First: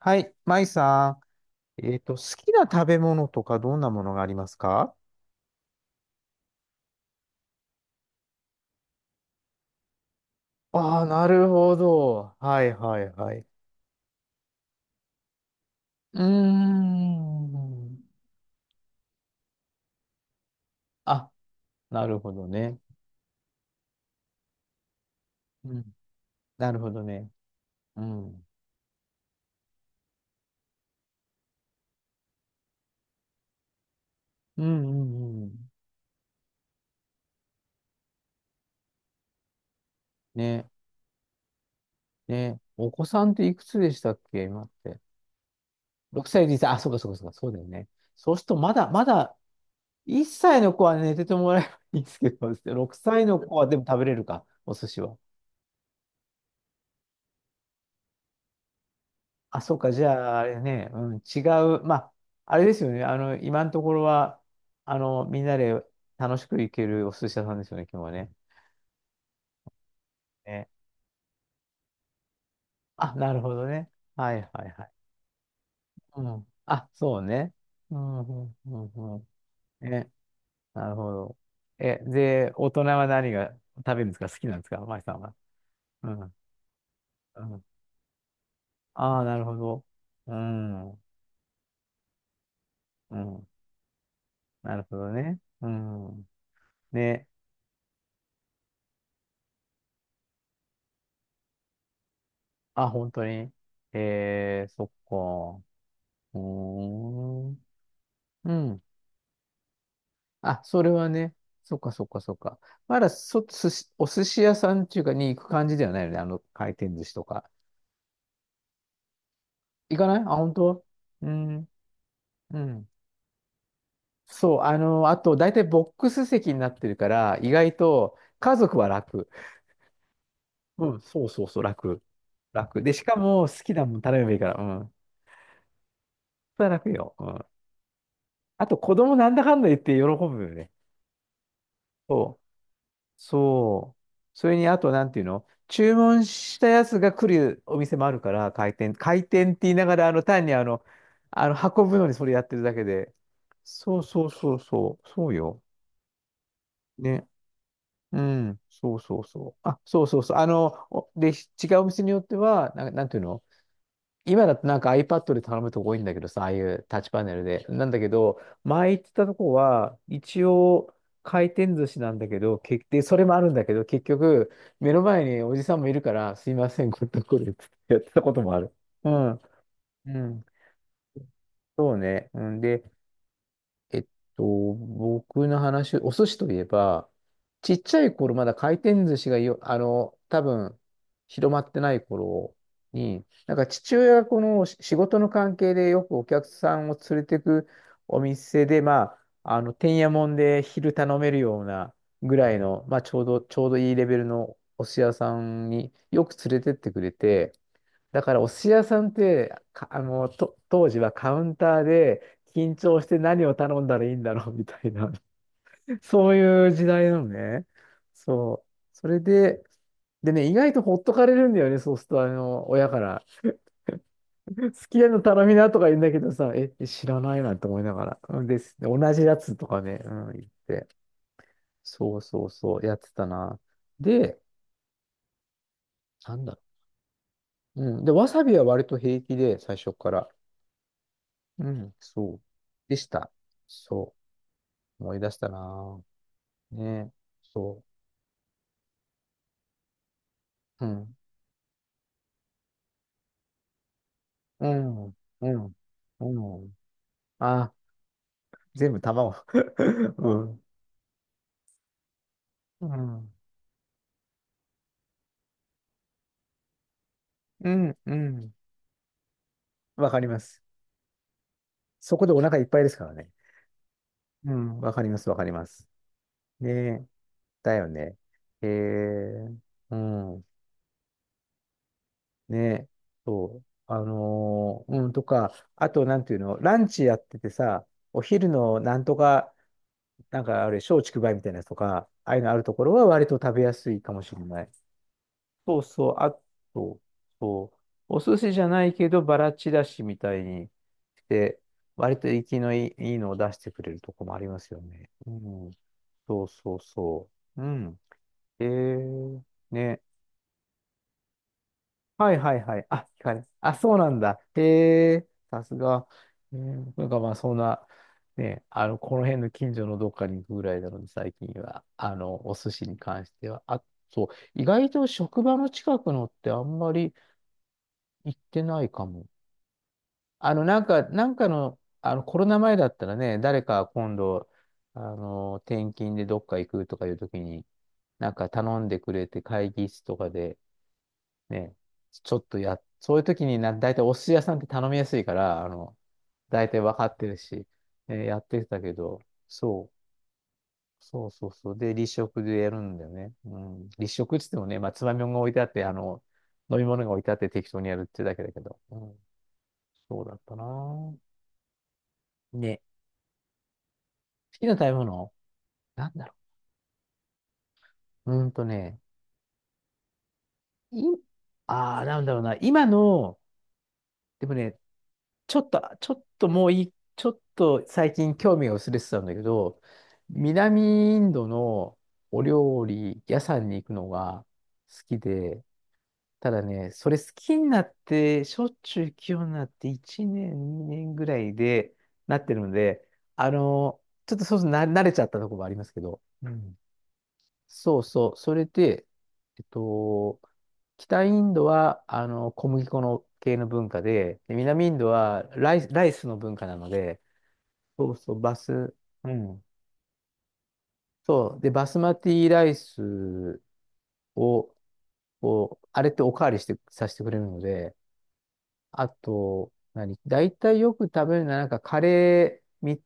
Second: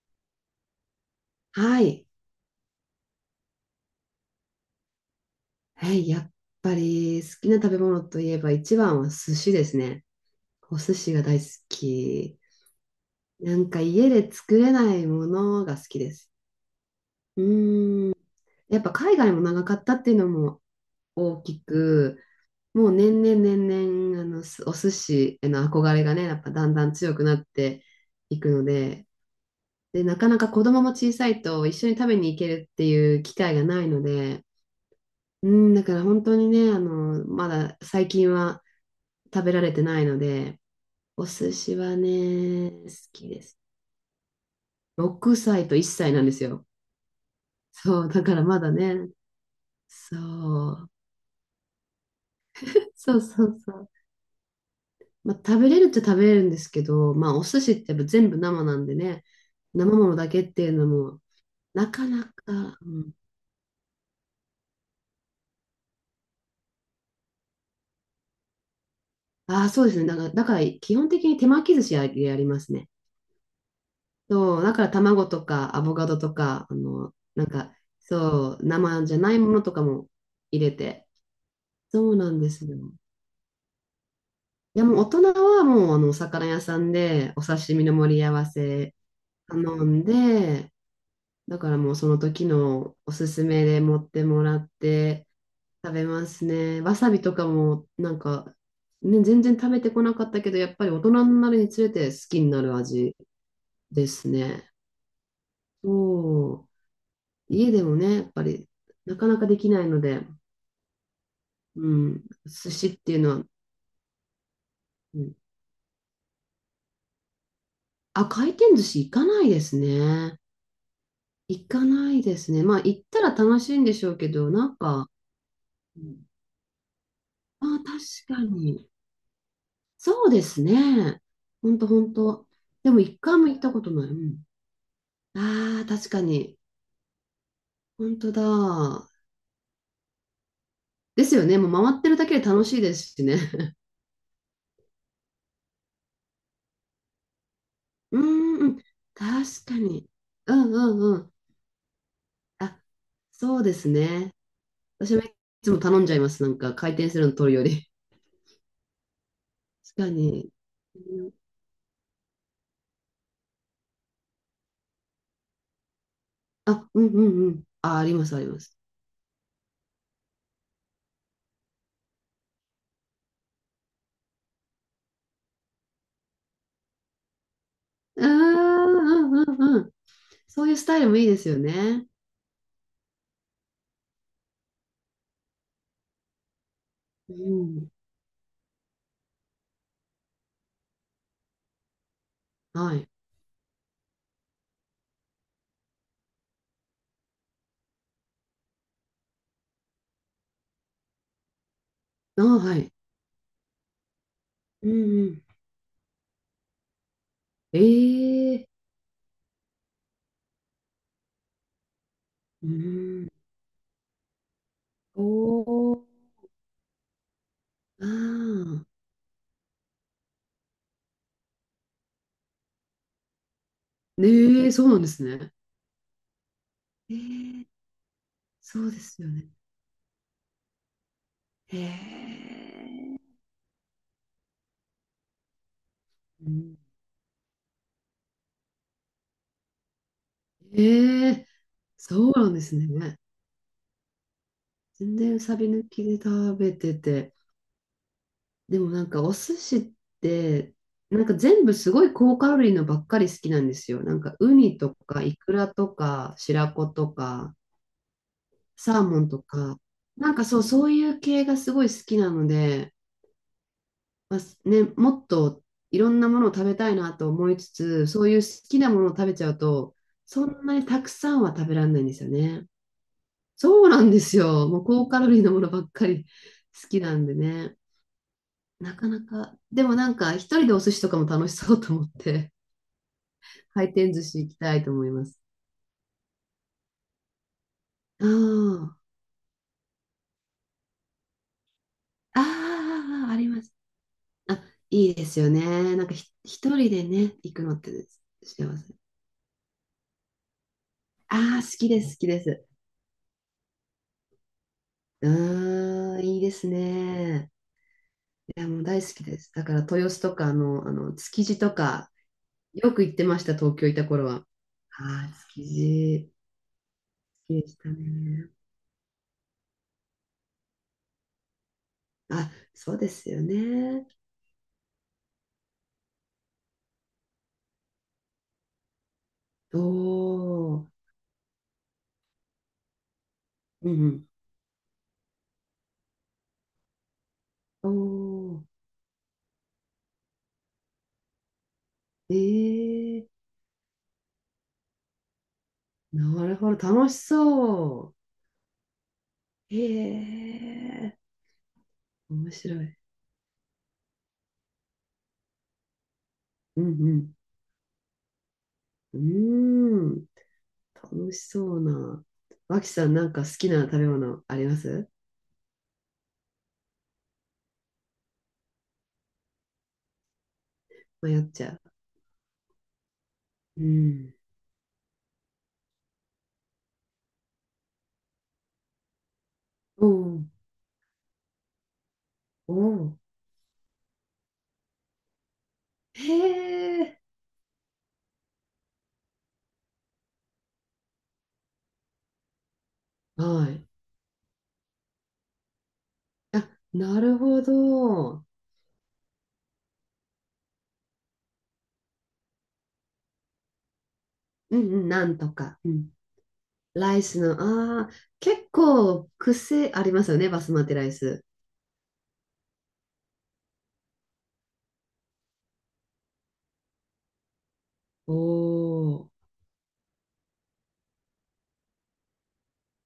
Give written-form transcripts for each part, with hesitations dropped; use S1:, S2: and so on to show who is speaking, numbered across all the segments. S1: はい、マイさ
S2: は
S1: ん。
S2: い。
S1: 好きな食べ物とかどんなものがありますか？
S2: はい。やっぱり好きな食べ物といえば一番は寿司ですね。お寿
S1: ああ、
S2: 司が
S1: な
S2: 大好
S1: るほど。
S2: き。
S1: はいはいはい。
S2: なんか家で作れないものが好きで
S1: うー
S2: す。う
S1: ん。
S2: ーん。やっぱ海外も長かったっていうのも
S1: あ、
S2: 大き
S1: なる
S2: く、
S1: ほどね。
S2: もう年々年々あのすお寿司への
S1: う
S2: 憧
S1: ん。
S2: れがね、やっぱだ
S1: な
S2: ん
S1: る
S2: だ
S1: ほ
S2: ん
S1: ど
S2: 強く
S1: ね。
S2: なって
S1: う
S2: い
S1: ん。
S2: くので、で、なかなか子供も小さいと一緒に食べに行けるっていう機会がないので、
S1: うんうんう
S2: う
S1: ん。
S2: ん、だから本当にね、まだ最近は食べられてないので、
S1: ね。
S2: お寿司は
S1: ね。
S2: ね、好
S1: お子さ
S2: き
S1: んっ
S2: で
S1: てい
S2: す。
S1: くつでしたっけ今って？
S2: 6歳と1歳なん
S1: 6
S2: です
S1: 歳で
S2: よ。
S1: 歳。あ、そうかそうかそうか。そうだよね。
S2: そう、だ
S1: そ
S2: か
S1: う
S2: ら
S1: すると
S2: まだ
S1: まだ、ま
S2: ね、
S1: だ、
S2: そ
S1: 1歳の子
S2: う、
S1: は寝ててもらえばいいんですけど、6
S2: そう
S1: 歳の
S2: そ
S1: 子
S2: う
S1: は
S2: そ
S1: でも
S2: う。
S1: 食べれるか、お寿司は。
S2: まあ、食べれるっちゃ食べれるんですけど、まあ、お寿司ってやっぱ全部生なんでね、
S1: あ、そうか、
S2: 生
S1: じ
S2: ものだ
S1: ゃあ、
S2: け
S1: あ
S2: っ
S1: れ
S2: ていうの
S1: ね、うん、
S2: も、
S1: 違う、
S2: な
S1: ま
S2: か
S1: あ、
S2: な
S1: あれで
S2: か、
S1: すよ
S2: う
S1: ね、
S2: ん、
S1: 今のところは、みんなで楽しく行けるお寿司屋さんですよね、今日はね。
S2: ああ、そうですね。だから
S1: ね。
S2: 基本的に手巻き寿司ややりますね。
S1: あ、なるほどね。はい
S2: そう、
S1: はい
S2: だか
S1: は
S2: ら
S1: い。
S2: 卵とかアボカド
S1: う
S2: と
S1: ん。
S2: か、
S1: あ、そう
S2: なん
S1: ね。
S2: か、
S1: うん、う
S2: そ
S1: ん、
S2: う、
S1: う
S2: 生
S1: ん、
S2: じ
S1: う
S2: ゃない
S1: ん。
S2: ものとかも
S1: ね、
S2: 入れ
S1: なる
S2: て。
S1: ほど。
S2: そうなんで
S1: で、
S2: す
S1: 大人
S2: よ。
S1: は何が食べるんですか好きなんです
S2: い
S1: か
S2: やもう
S1: マイ
S2: 大
S1: さん
S2: 人
S1: は？
S2: はもう
S1: う
S2: お
S1: ん、う
S2: 魚屋さんでお
S1: ん。
S2: 刺身の盛り合わせ
S1: ああ、なるほど。
S2: 頼ん
S1: う
S2: で、
S1: ん、う
S2: だからもうその時のおすす
S1: ん。
S2: めで持ってもらっ
S1: なるほど
S2: て
S1: ね。う
S2: 食べま
S1: ん。
S2: すね。わさび
S1: ね。
S2: とかもなんか、ね、全然食べてこなかったけど、やっぱり大人になるにつれて好きになる
S1: あ、本
S2: 味
S1: 当に。
S2: ですね。
S1: そっか。
S2: そう、
S1: おー
S2: 家でもね、やっぱ
S1: う
S2: り
S1: ん。
S2: なかなかできないので、
S1: あ、それはね。そっか
S2: う
S1: そっか
S2: ん、
S1: そっか。
S2: 寿司
S1: ま
S2: っ
S1: だ
S2: ていうの
S1: そ、
S2: は、
S1: 寿司、お寿司屋さんっていうか
S2: うん、
S1: に行く感じではないよね。あの回転寿司とか。
S2: あ、回転寿司行かないです
S1: 行かないあ、
S2: ね。
S1: 本当う
S2: 行
S1: ん。
S2: かないです
S1: う
S2: ね。まあ、
S1: ん。
S2: 行ったら楽しいんでしょうけど、
S1: そう。
S2: なんか、
S1: あと、大体ボッ
S2: う
S1: ク
S2: ん
S1: ス席になってるから、意外
S2: ああ、
S1: と
S2: 確か
S1: 家族
S2: に。
S1: は楽。
S2: そうです
S1: うん。
S2: ね。
S1: そうそうそう、
S2: ほんと、ほ
S1: 楽。
S2: んと。
S1: 楽。
S2: で
S1: で、
S2: も、
S1: しか
S2: 一回も
S1: も
S2: 行っ
S1: 好
S2: た
S1: き
S2: こ
S1: な
S2: と
S1: もん
S2: ない。う
S1: 頼めばいい
S2: ん、
S1: から。うん。
S2: ああ、確かに。
S1: それは楽よ。うん。
S2: ほんとだ。
S1: あと、子供なんだかんだ言って喜ぶよね。
S2: ですよね。もう回ってるだ
S1: そ
S2: け
S1: う。
S2: で楽しいですしね。
S1: そう。それに、あと、なんていうの注文したやつが来るお店もあ る
S2: うー
S1: から、
S2: んう
S1: 回
S2: ん、
S1: 転。回転って
S2: 確
S1: 言い
S2: か
S1: ながら、
S2: に。
S1: あの、単に
S2: う
S1: あ
S2: んう
S1: の、
S2: んうん。
S1: あの、運ぶのにそれやってるだ
S2: あ、
S1: けで。
S2: そうです
S1: そうそう
S2: ね。
S1: そうそう。
S2: 私も
S1: そ
S2: い
S1: うよ。
S2: つも頼んじゃいます。なんか、回転す
S1: ね。
S2: るの取るより。
S1: うん。そうそうそう。あ、
S2: 確
S1: そう
S2: か
S1: そうそう。
S2: に。うん
S1: 違うお店によっては、なんていうの、今だとなんか iPad で頼むとこ多いんだけどさ、ああいう
S2: あ、
S1: タッ
S2: うん
S1: チ
S2: う
S1: パネル
S2: んうん。
S1: で。なん
S2: あ、
S1: だ
S2: あ
S1: け
S2: ります、
S1: ど、
S2: あります。
S1: 前行ってたとこは、一応回転寿司なんだけど、それもあるんだけど、結局、目の前におじさんもいるから、すいません、これとこれってやってた
S2: うーん、
S1: こともある。うん。
S2: うん、うん、うん。
S1: うん。
S2: そういうスタイルもいいですよ
S1: そう
S2: ね。
S1: ね。うん、で、えっ僕の話、お寿司といえば、
S2: う
S1: ちっ
S2: ん。
S1: ちゃい頃、まだ回転寿司がよ、多分、広まってない頃
S2: はい。
S1: に、なんか父親がこの仕事の関係でよくお客さんを連れてくお店で、まあ、てんやもんで昼頼めるようなぐ
S2: あ、
S1: らい
S2: は
S1: の、
S2: い。
S1: まあ、ちょうどいいレベルのお
S2: う
S1: 寿
S2: ん、
S1: 司屋
S2: う
S1: さ
S2: ん。
S1: んによく連れてってくれて、
S2: え
S1: だからお寿
S2: え
S1: 司屋さんって、か、あの、と、当時はカウンターで
S2: う
S1: 緊張して
S2: ん。
S1: 何を頼んだらいいんだろうみたいな、
S2: お ー、
S1: そういう時代なのね。
S2: あ
S1: そう。
S2: あ。
S1: それで、でね、意外とほっとかれるんだよね、そうすると、親から。
S2: ねえ、そ
S1: す
S2: う
S1: き
S2: なん
S1: 家
S2: で
S1: の
S2: す
S1: 頼
S2: ね。
S1: みなとか言うんだけどさ、知
S2: え
S1: らないなって
S2: え
S1: 思いながら。うんです。
S2: そうで
S1: 同
S2: す
S1: じ
S2: よ
S1: や
S2: ね。
S1: つとかね、うん、言って。
S2: へ
S1: そうそうそう、やって
S2: え。
S1: たな。で、なん
S2: う
S1: だろ
S2: ん、
S1: う。うん。で、わさびは割と平気で、最初から。
S2: ええ
S1: うん、
S2: そう
S1: そう。
S2: なんです
S1: でし
S2: ね。
S1: た。そう。思
S2: 全
S1: い出し
S2: 然
S1: た
S2: サビ抜
S1: な
S2: きで食べ
S1: ぁ。
S2: て
S1: ねえ、
S2: て。
S1: そ
S2: でもなんかお寿司って、
S1: う。うん、
S2: なんか全部すごい高カロリーのばっかり好きなんですよ。なんかウ
S1: う
S2: ニと
S1: ん、
S2: かイ
S1: う
S2: クラ
S1: ん、
S2: とか
S1: う
S2: 白
S1: ん。
S2: 子とか
S1: あ、全部
S2: サーモン
S1: 卵。
S2: とか、な
S1: う
S2: んかそ
S1: ん、
S2: う、そういう系がすごい好きなの
S1: う
S2: で、
S1: ん、
S2: まあすね、もっといろんなものを食べたいなと思い
S1: う
S2: つ
S1: ん、
S2: つ、
S1: う
S2: そういう
S1: ん。
S2: 好きなものを食べちゃうと、
S1: わかりま
S2: そ
S1: す。
S2: んなにたくさんは食べられないんで
S1: そ
S2: す
S1: こ
S2: よ
S1: でお腹いっ
S2: ね。
S1: ぱいですからね。
S2: そうなんです
S1: う
S2: よ。
S1: ん、
S2: もう
S1: わかり
S2: 高
S1: ま
S2: カ
S1: す、
S2: ロ
S1: わ
S2: リー
S1: かり
S2: のも
S1: ま
S2: のば
S1: す。
S2: っかり
S1: ね
S2: 好き
S1: え、
S2: なんで
S1: だ
S2: ね。
S1: よね。え
S2: なかなか、
S1: ー、
S2: でも
S1: う
S2: なんか、一
S1: ん、
S2: 人でお寿司とかも楽しそうと思って、
S1: ねえ、そう。
S2: 回転寿司行きたいと
S1: う
S2: 思い
S1: ん、と
S2: ます。
S1: か、あと、なんていうの、ランチやっててさ、お
S2: あ
S1: 昼の
S2: ー
S1: なんとか、なんかあれ、松竹梅みたいなやつとか、ああいうのあるところは
S2: あ
S1: 割
S2: あ、
S1: と
S2: あり
S1: 食べ
S2: ます。
S1: やすいかもしれな
S2: あ、
S1: い。
S2: いいですよ
S1: そう
S2: ね。なん
S1: そ
S2: か
S1: う、あ
S2: 一人
S1: と、
S2: でね、行く
S1: そ
S2: の
S1: う、
S2: って
S1: お寿司じ
S2: 幸
S1: ゃない
S2: せ。
S1: けど、バラちらしみたいにし
S2: あ
S1: て、
S2: あ、好きです、
S1: 割
S2: 好き
S1: と
S2: で
S1: 生き
S2: す。
S1: のいい、のを出してくれるとこもありますよね。
S2: う
S1: うん、
S2: ーん、いい
S1: そう
S2: です
S1: そうそ
S2: ね。
S1: う。うん。
S2: い
S1: え
S2: や、もう大好きで
S1: ー、
S2: す。だから、
S1: ね。
S2: 豊洲とかの、築地とか、
S1: はいはいはい。
S2: よく
S1: あ、
S2: 行っ
S1: 聞
S2: て
S1: か
S2: ま
S1: れ
S2: し
S1: る。
S2: た、
S1: あ、
S2: 東京
S1: そ
S2: い
S1: う
S2: た
S1: なん
S2: 頃
S1: だ。
S2: は。
S1: へえ、
S2: ああ、築
S1: さすが。
S2: 地、
S1: なんかまあ、そ
S2: 好き
S1: ん
S2: でし
S1: な、
S2: たね。
S1: ね、この辺の近所のどっかに行くぐらいなので、最近は、
S2: あ、
S1: お寿司
S2: そ
S1: に
S2: うで
S1: 関
S2: す
S1: し
S2: よ
S1: ては。あ、
S2: ね。
S1: そう、意外と職場の近くのってあんまり行ってないかも。
S2: おー。
S1: なんかの、コロナ前だったらね、誰か
S2: うんう
S1: 今
S2: ん
S1: 度、転勤でどっか行くとかいう時に、
S2: お
S1: なんか
S2: ー、
S1: 頼んでくれて会議室とかで、ね、ちょっとや、そうい
S2: え
S1: う
S2: え
S1: 時にな、大体お寿司屋さんって頼みやすいから、
S2: なる
S1: 大
S2: ほ
S1: 体
S2: ど、
S1: 分か
S2: 楽
S1: っ
S2: し
S1: てるし、
S2: そ
S1: やってたけど、そう、
S2: う。ええ
S1: そうそうそう。で、立食
S2: 面
S1: でや
S2: 白
S1: るん
S2: い。
S1: だよね。うん。立食っつってもね、まあ、つまみもんが置いてあって、飲
S2: う
S1: み物が置いてあ
S2: ん
S1: って適当にやるってだけだけど。うん。
S2: うん。うー
S1: そう
S2: ん、
S1: だったな
S2: 楽
S1: ぁ。
S2: しそうな。
S1: ね。
S2: 脇さん、なんか好きな食べ物あ
S1: 好
S2: り
S1: きな
S2: ま
S1: 食べ
S2: す？
S1: 物なんだろう。い、
S2: 迷っちゃ
S1: ああ、なんだろうな。今の、
S2: う。うん。
S1: でもね、ちょっともういい、ちょっと最近興味が薄れてたんだけど、
S2: おー
S1: 南インドのお
S2: お
S1: 料
S2: ー、
S1: 理屋さんに行くのが好きで、
S2: へ
S1: ただね、それ
S2: え、
S1: 好きになって、しょっちゅう行くようになって1年、2年ぐらいでなってるので、あ
S2: はい。
S1: の、ちょっとそうそうな慣れちゃったところもありますけど、う
S2: あ、
S1: ん
S2: なるほ
S1: そうそう。
S2: ど。
S1: それで、えっと、北インドは、小麦粉の系の文化で、で
S2: うん
S1: 南イン
S2: う
S1: ド
S2: ん、なん
S1: は
S2: と
S1: ラ
S2: か。
S1: イス、
S2: う
S1: ラ
S2: ん。
S1: イスの文化なの
S2: ラ
S1: で、
S2: イスの、ああ、
S1: そうそう、
S2: 結構
S1: うん。
S2: 癖ありますよね、バスマティライス。
S1: そう。で、バスマティライスを、こう、あれっておかわりして、させてくれるので、
S2: お
S1: あ
S2: お、
S1: と、何大体よく食べるのは、なんかカレー3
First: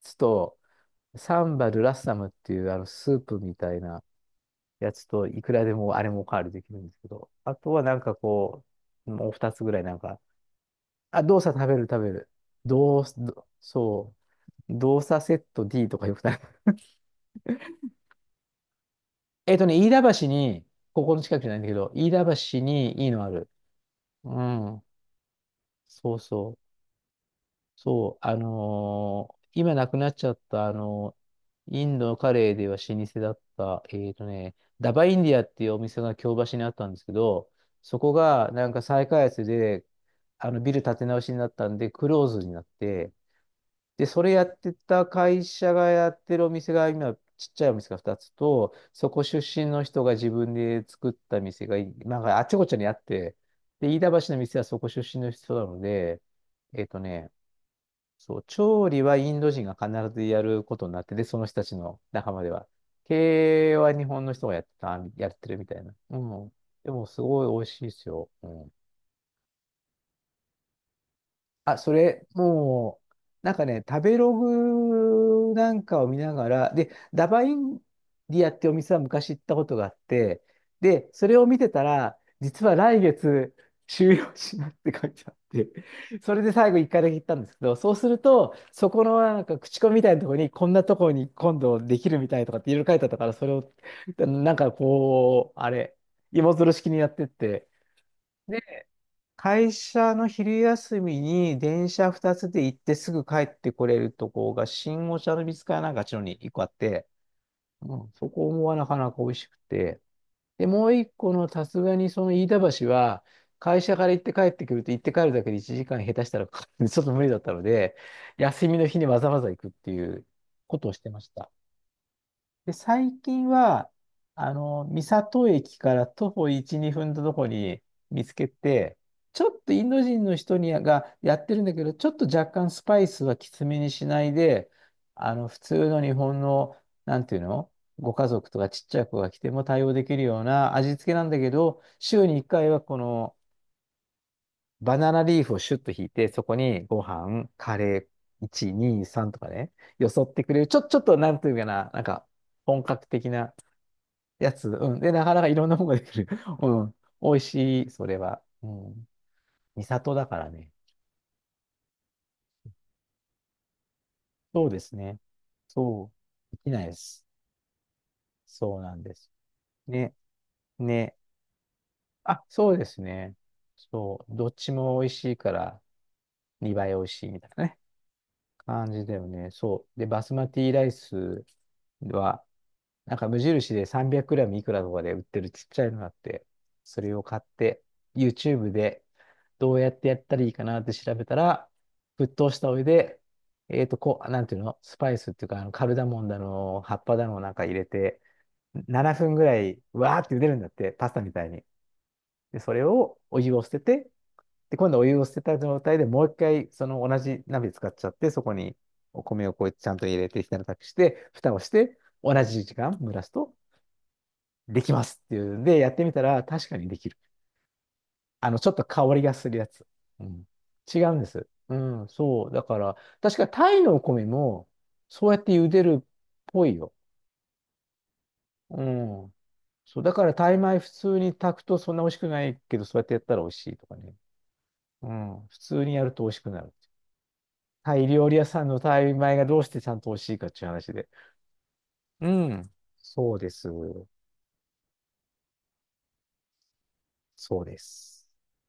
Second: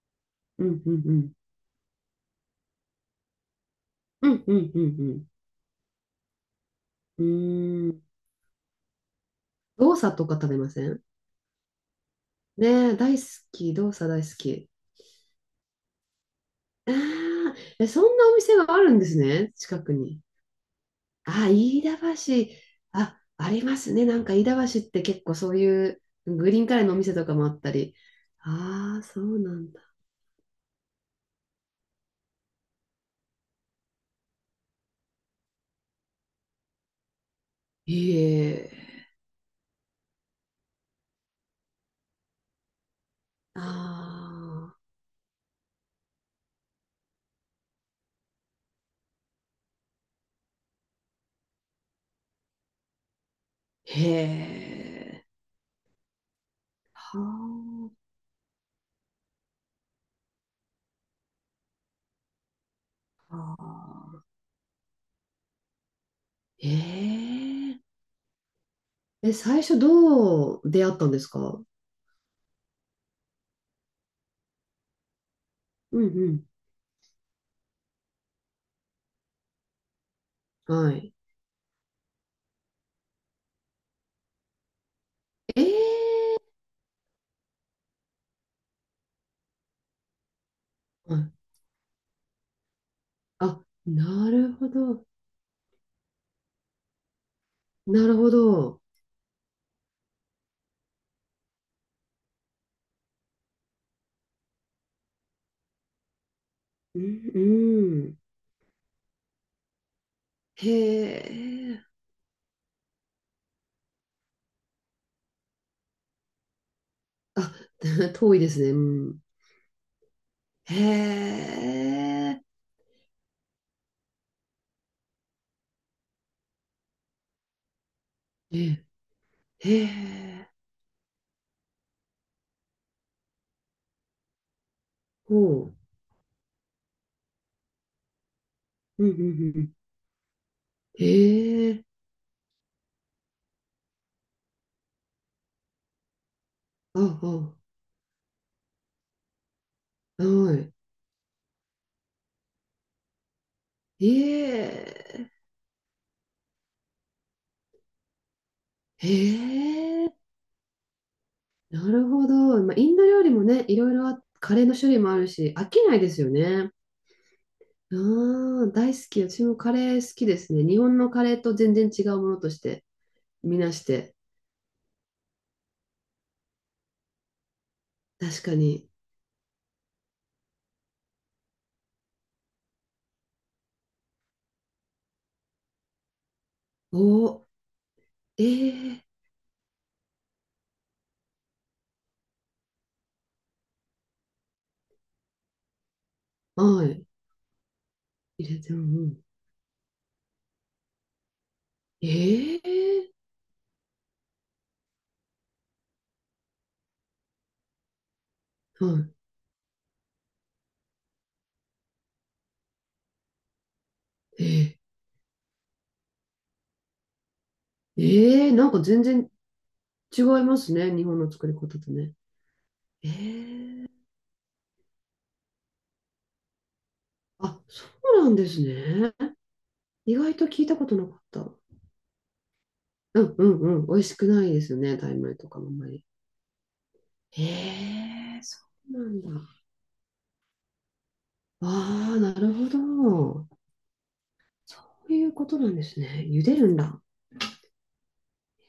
S1: つと、
S2: うんうん
S1: サンバルラッサムっていう、スープみたいな、
S2: うんうんう
S1: やつ
S2: ん
S1: と、いくらでもあれもおかわりできるんですけ
S2: う
S1: ど、あとは
S2: ん。うー
S1: なん
S2: ん。
S1: かこう、もう二つぐらいな
S2: 動
S1: ん
S2: 作
S1: か、
S2: とか食べません？
S1: あ、動作食べる食べる。
S2: ねえ、
S1: 動
S2: 大
S1: 作、
S2: 好
S1: ど
S2: き。動作
S1: そ
S2: 大好き。
S1: う、動作セット D とかよくない？
S2: ああ、え、そんなお店があるんですね。近
S1: 飯
S2: く
S1: 田
S2: に。
S1: 橋に、ここの近くじ
S2: あ
S1: ゃないんだけ
S2: 飯
S1: ど、
S2: 田
S1: 飯田
S2: 橋。
S1: 橋にいい
S2: あ、
S1: のある。
S2: ありますね。なんか
S1: う
S2: 飯田
S1: ん、
S2: 橋って結構そういう
S1: そう
S2: グ
S1: そ
S2: リーン
S1: う。
S2: カレーのお店とかもあったり。
S1: そう、
S2: ああ、そうなん
S1: 今
S2: だ。
S1: なくなっちゃった、インドカレーでは老舗だった、ダバインディアっていうお店が京橋にあったんですけど、
S2: へ
S1: そこがなんか再
S2: え。
S1: 開発で、あのビル建て直しになったんで、クローズになって、
S2: あ
S1: で、それやって
S2: あ、
S1: た会社がやってるお店が今、ちっちゃいお店が2つと、そこ出身の人が自分で作った店が、なんかあっちこっちにあって、で、飯田橋の店は
S2: へ
S1: そこ出身
S2: え。
S1: の人なので、えっとね、
S2: は
S1: そう、調理はインド人が必ずやることになってて、その人たちの仲間では。
S2: あ。
S1: 経営は日本の人がやってた、やってるみたいな。うん。
S2: へ
S1: でも、すごい美味
S2: え。
S1: しいですよ。うん。
S2: え、最初どう出会ったんですか？
S1: あ、それ、もう、なんかね、食べログなん
S2: う
S1: か
S2: ん
S1: を見
S2: う
S1: な
S2: ん
S1: がら、で、ダバインディアってお店は昔行ったことがあって、
S2: は
S1: で、
S2: い。
S1: それを見てたら、実は来月終了しますって書いてあっ
S2: え
S1: て、それ
S2: え
S1: で最後一回だけ行ったんですけど、そうすると、そこのなんか口コミみたいなところに、こんなところ
S2: ーは
S1: に
S2: い。
S1: 今度できるみたいとかっていろいろ書いてあったから、それ
S2: あ、
S1: を、
S2: な
S1: な
S2: る
S1: ん
S2: ほ
S1: か
S2: ど。
S1: こう、あれ、芋づる式にやってって、
S2: なるほ
S1: で。
S2: ど。
S1: 会社の昼休みに電車2つで行ってすぐ帰ってこれるとこが新御茶ノ水かなんかあっちの方に一個あっ
S2: う
S1: て、
S2: ん、う
S1: うん、
S2: ん。
S1: そこもなかなか美味しくて。で、もう一
S2: へ
S1: 個のさす
S2: え。
S1: がにその飯田橋は会社から行って帰ってくると行って帰るだけで1時間下手したらかかるんでちょっと無理だった
S2: あ、
S1: ので、
S2: 遠いです
S1: 休
S2: ね。う
S1: みの日にわ
S2: ん。
S1: ざわざ行くっていうこ
S2: へ
S1: とをしてました。
S2: え。
S1: で、最近は、あの、三郷駅から徒歩1、2分のとこに見つけ
S2: え、
S1: て、ちょっ
S2: へ
S1: とインド人の
S2: え。
S1: 人がやってるんだけど、ちょっと若干スパイスはきつめにしないで、あ
S2: ほ
S1: の、普通の日本の、なんていうのご家族とかちっちゃ
S2: う。
S1: い
S2: うん、う
S1: 子
S2: ん、
S1: が来て
S2: う
S1: も
S2: ん。
S1: 対応できるような味付けなんだけ
S2: へ
S1: ど、
S2: え。
S1: 週に1回はこのバナナリーフをシュッと引いて、そこにご飯、
S2: あ、
S1: カレー、1、2、3とかね、よそ
S2: あ、
S1: ってく
S2: は
S1: れる。
S2: い。
S1: ちょっとなんていうかな、なんか本格的なや
S2: え
S1: つ、うん。で、な
S2: え。
S1: かなかいろんなものができる。うん。美味しい、それは。う
S2: へ
S1: ん。三
S2: え。
S1: 里だからね。
S2: なるほど。まあ、インド料理もね、いろいろカレ
S1: そ
S2: ー
S1: う
S2: の
S1: で
S2: 種
S1: す
S2: 類もあ
S1: ね。
S2: るし、飽きないで
S1: そう。
S2: すよ
S1: でき
S2: ね。
S1: ないです。
S2: ああ、
S1: そうな
S2: 大好
S1: んで
S2: き。
S1: す。
S2: 私もカレー
S1: ね、
S2: 好きですね。日本の
S1: ね。
S2: カレーと全然違うもの
S1: あ、
S2: とし
S1: そう
S2: て
S1: ですね。
S2: みなして。
S1: そう。どっちも美味しいから、2倍美味しいみたいなね。
S2: 確かに。
S1: 感じだよね。そう。で、バスマティライスは、なんか無印で300ムいくらとかで売ってるちっちゃいのがあって、それを
S2: お
S1: 買っ
S2: ー、
S1: て、
S2: え
S1: YouTube
S2: ー、
S1: でどうやってやったらいいかなって調べたら、沸騰したお湯で、こう、なんていうの、スパイスっていうか、あのカルダモンだの、
S2: は
S1: 葉っ
S2: い。
S1: ぱだのなんか入れて、
S2: 入れて、も、う
S1: 7
S2: ん。
S1: 分ぐらい、わーって茹でるんだって、パスタみたいに。で、
S2: え
S1: それ
S2: ー、
S1: をお湯を捨てて、で、今度お湯を捨てた状態でもう一回その同じ鍋使っちゃって、そこに
S2: は
S1: お米をこうやってちゃんと入れてひたたくして、蓋をして、同じ時間蒸らすと
S2: い。
S1: できますっていうんで、やってみたら確かにできる。あの、
S2: な
S1: ちょ
S2: ん
S1: っ
S2: か
S1: と香
S2: 全
S1: り
S2: 然
S1: がするやつ。
S2: 違
S1: う
S2: い
S1: ん。
S2: ますね。
S1: 違
S2: 日
S1: う
S2: 本
S1: んで
S2: の作
S1: す。
S2: り方
S1: う
S2: と
S1: ん、
S2: ね。
S1: そう。だから、
S2: え
S1: 確かタイ
S2: ー、
S1: のお米も、そうやって茹でるっぽいよ。
S2: あ、そうなんです
S1: う
S2: ね。
S1: ん。そう。だ
S2: 意
S1: から
S2: 外と
S1: タイ
S2: 聞いた
S1: 米
S2: こ
S1: 普
S2: となか
S1: 通
S2: っ
S1: に
S2: た。
S1: 炊くとそんな美味しくないけど、そうやってや
S2: う
S1: った
S2: ん
S1: ら
S2: う
S1: 美味
S2: ん
S1: しい
S2: うん。
S1: と
S2: 美
S1: か
S2: 味
S1: ね。
S2: しくないですよね。タ
S1: う
S2: イ米
S1: ん。
S2: と
S1: 普
S2: かもあん
S1: 通
S2: ま
S1: にや
S2: り。
S1: ると美味しくなる。
S2: え
S1: タイ料理
S2: え
S1: 屋
S2: そ
S1: さんの
S2: うな
S1: タイ
S2: ん
S1: 米がど
S2: だ。
S1: うしてちゃんと美味しいかっていう話で。
S2: ああ、
S1: う
S2: なるほ
S1: ん。そう
S2: ど。
S1: です。
S2: そういうことなんですね。茹でるんだ。
S1: そうです。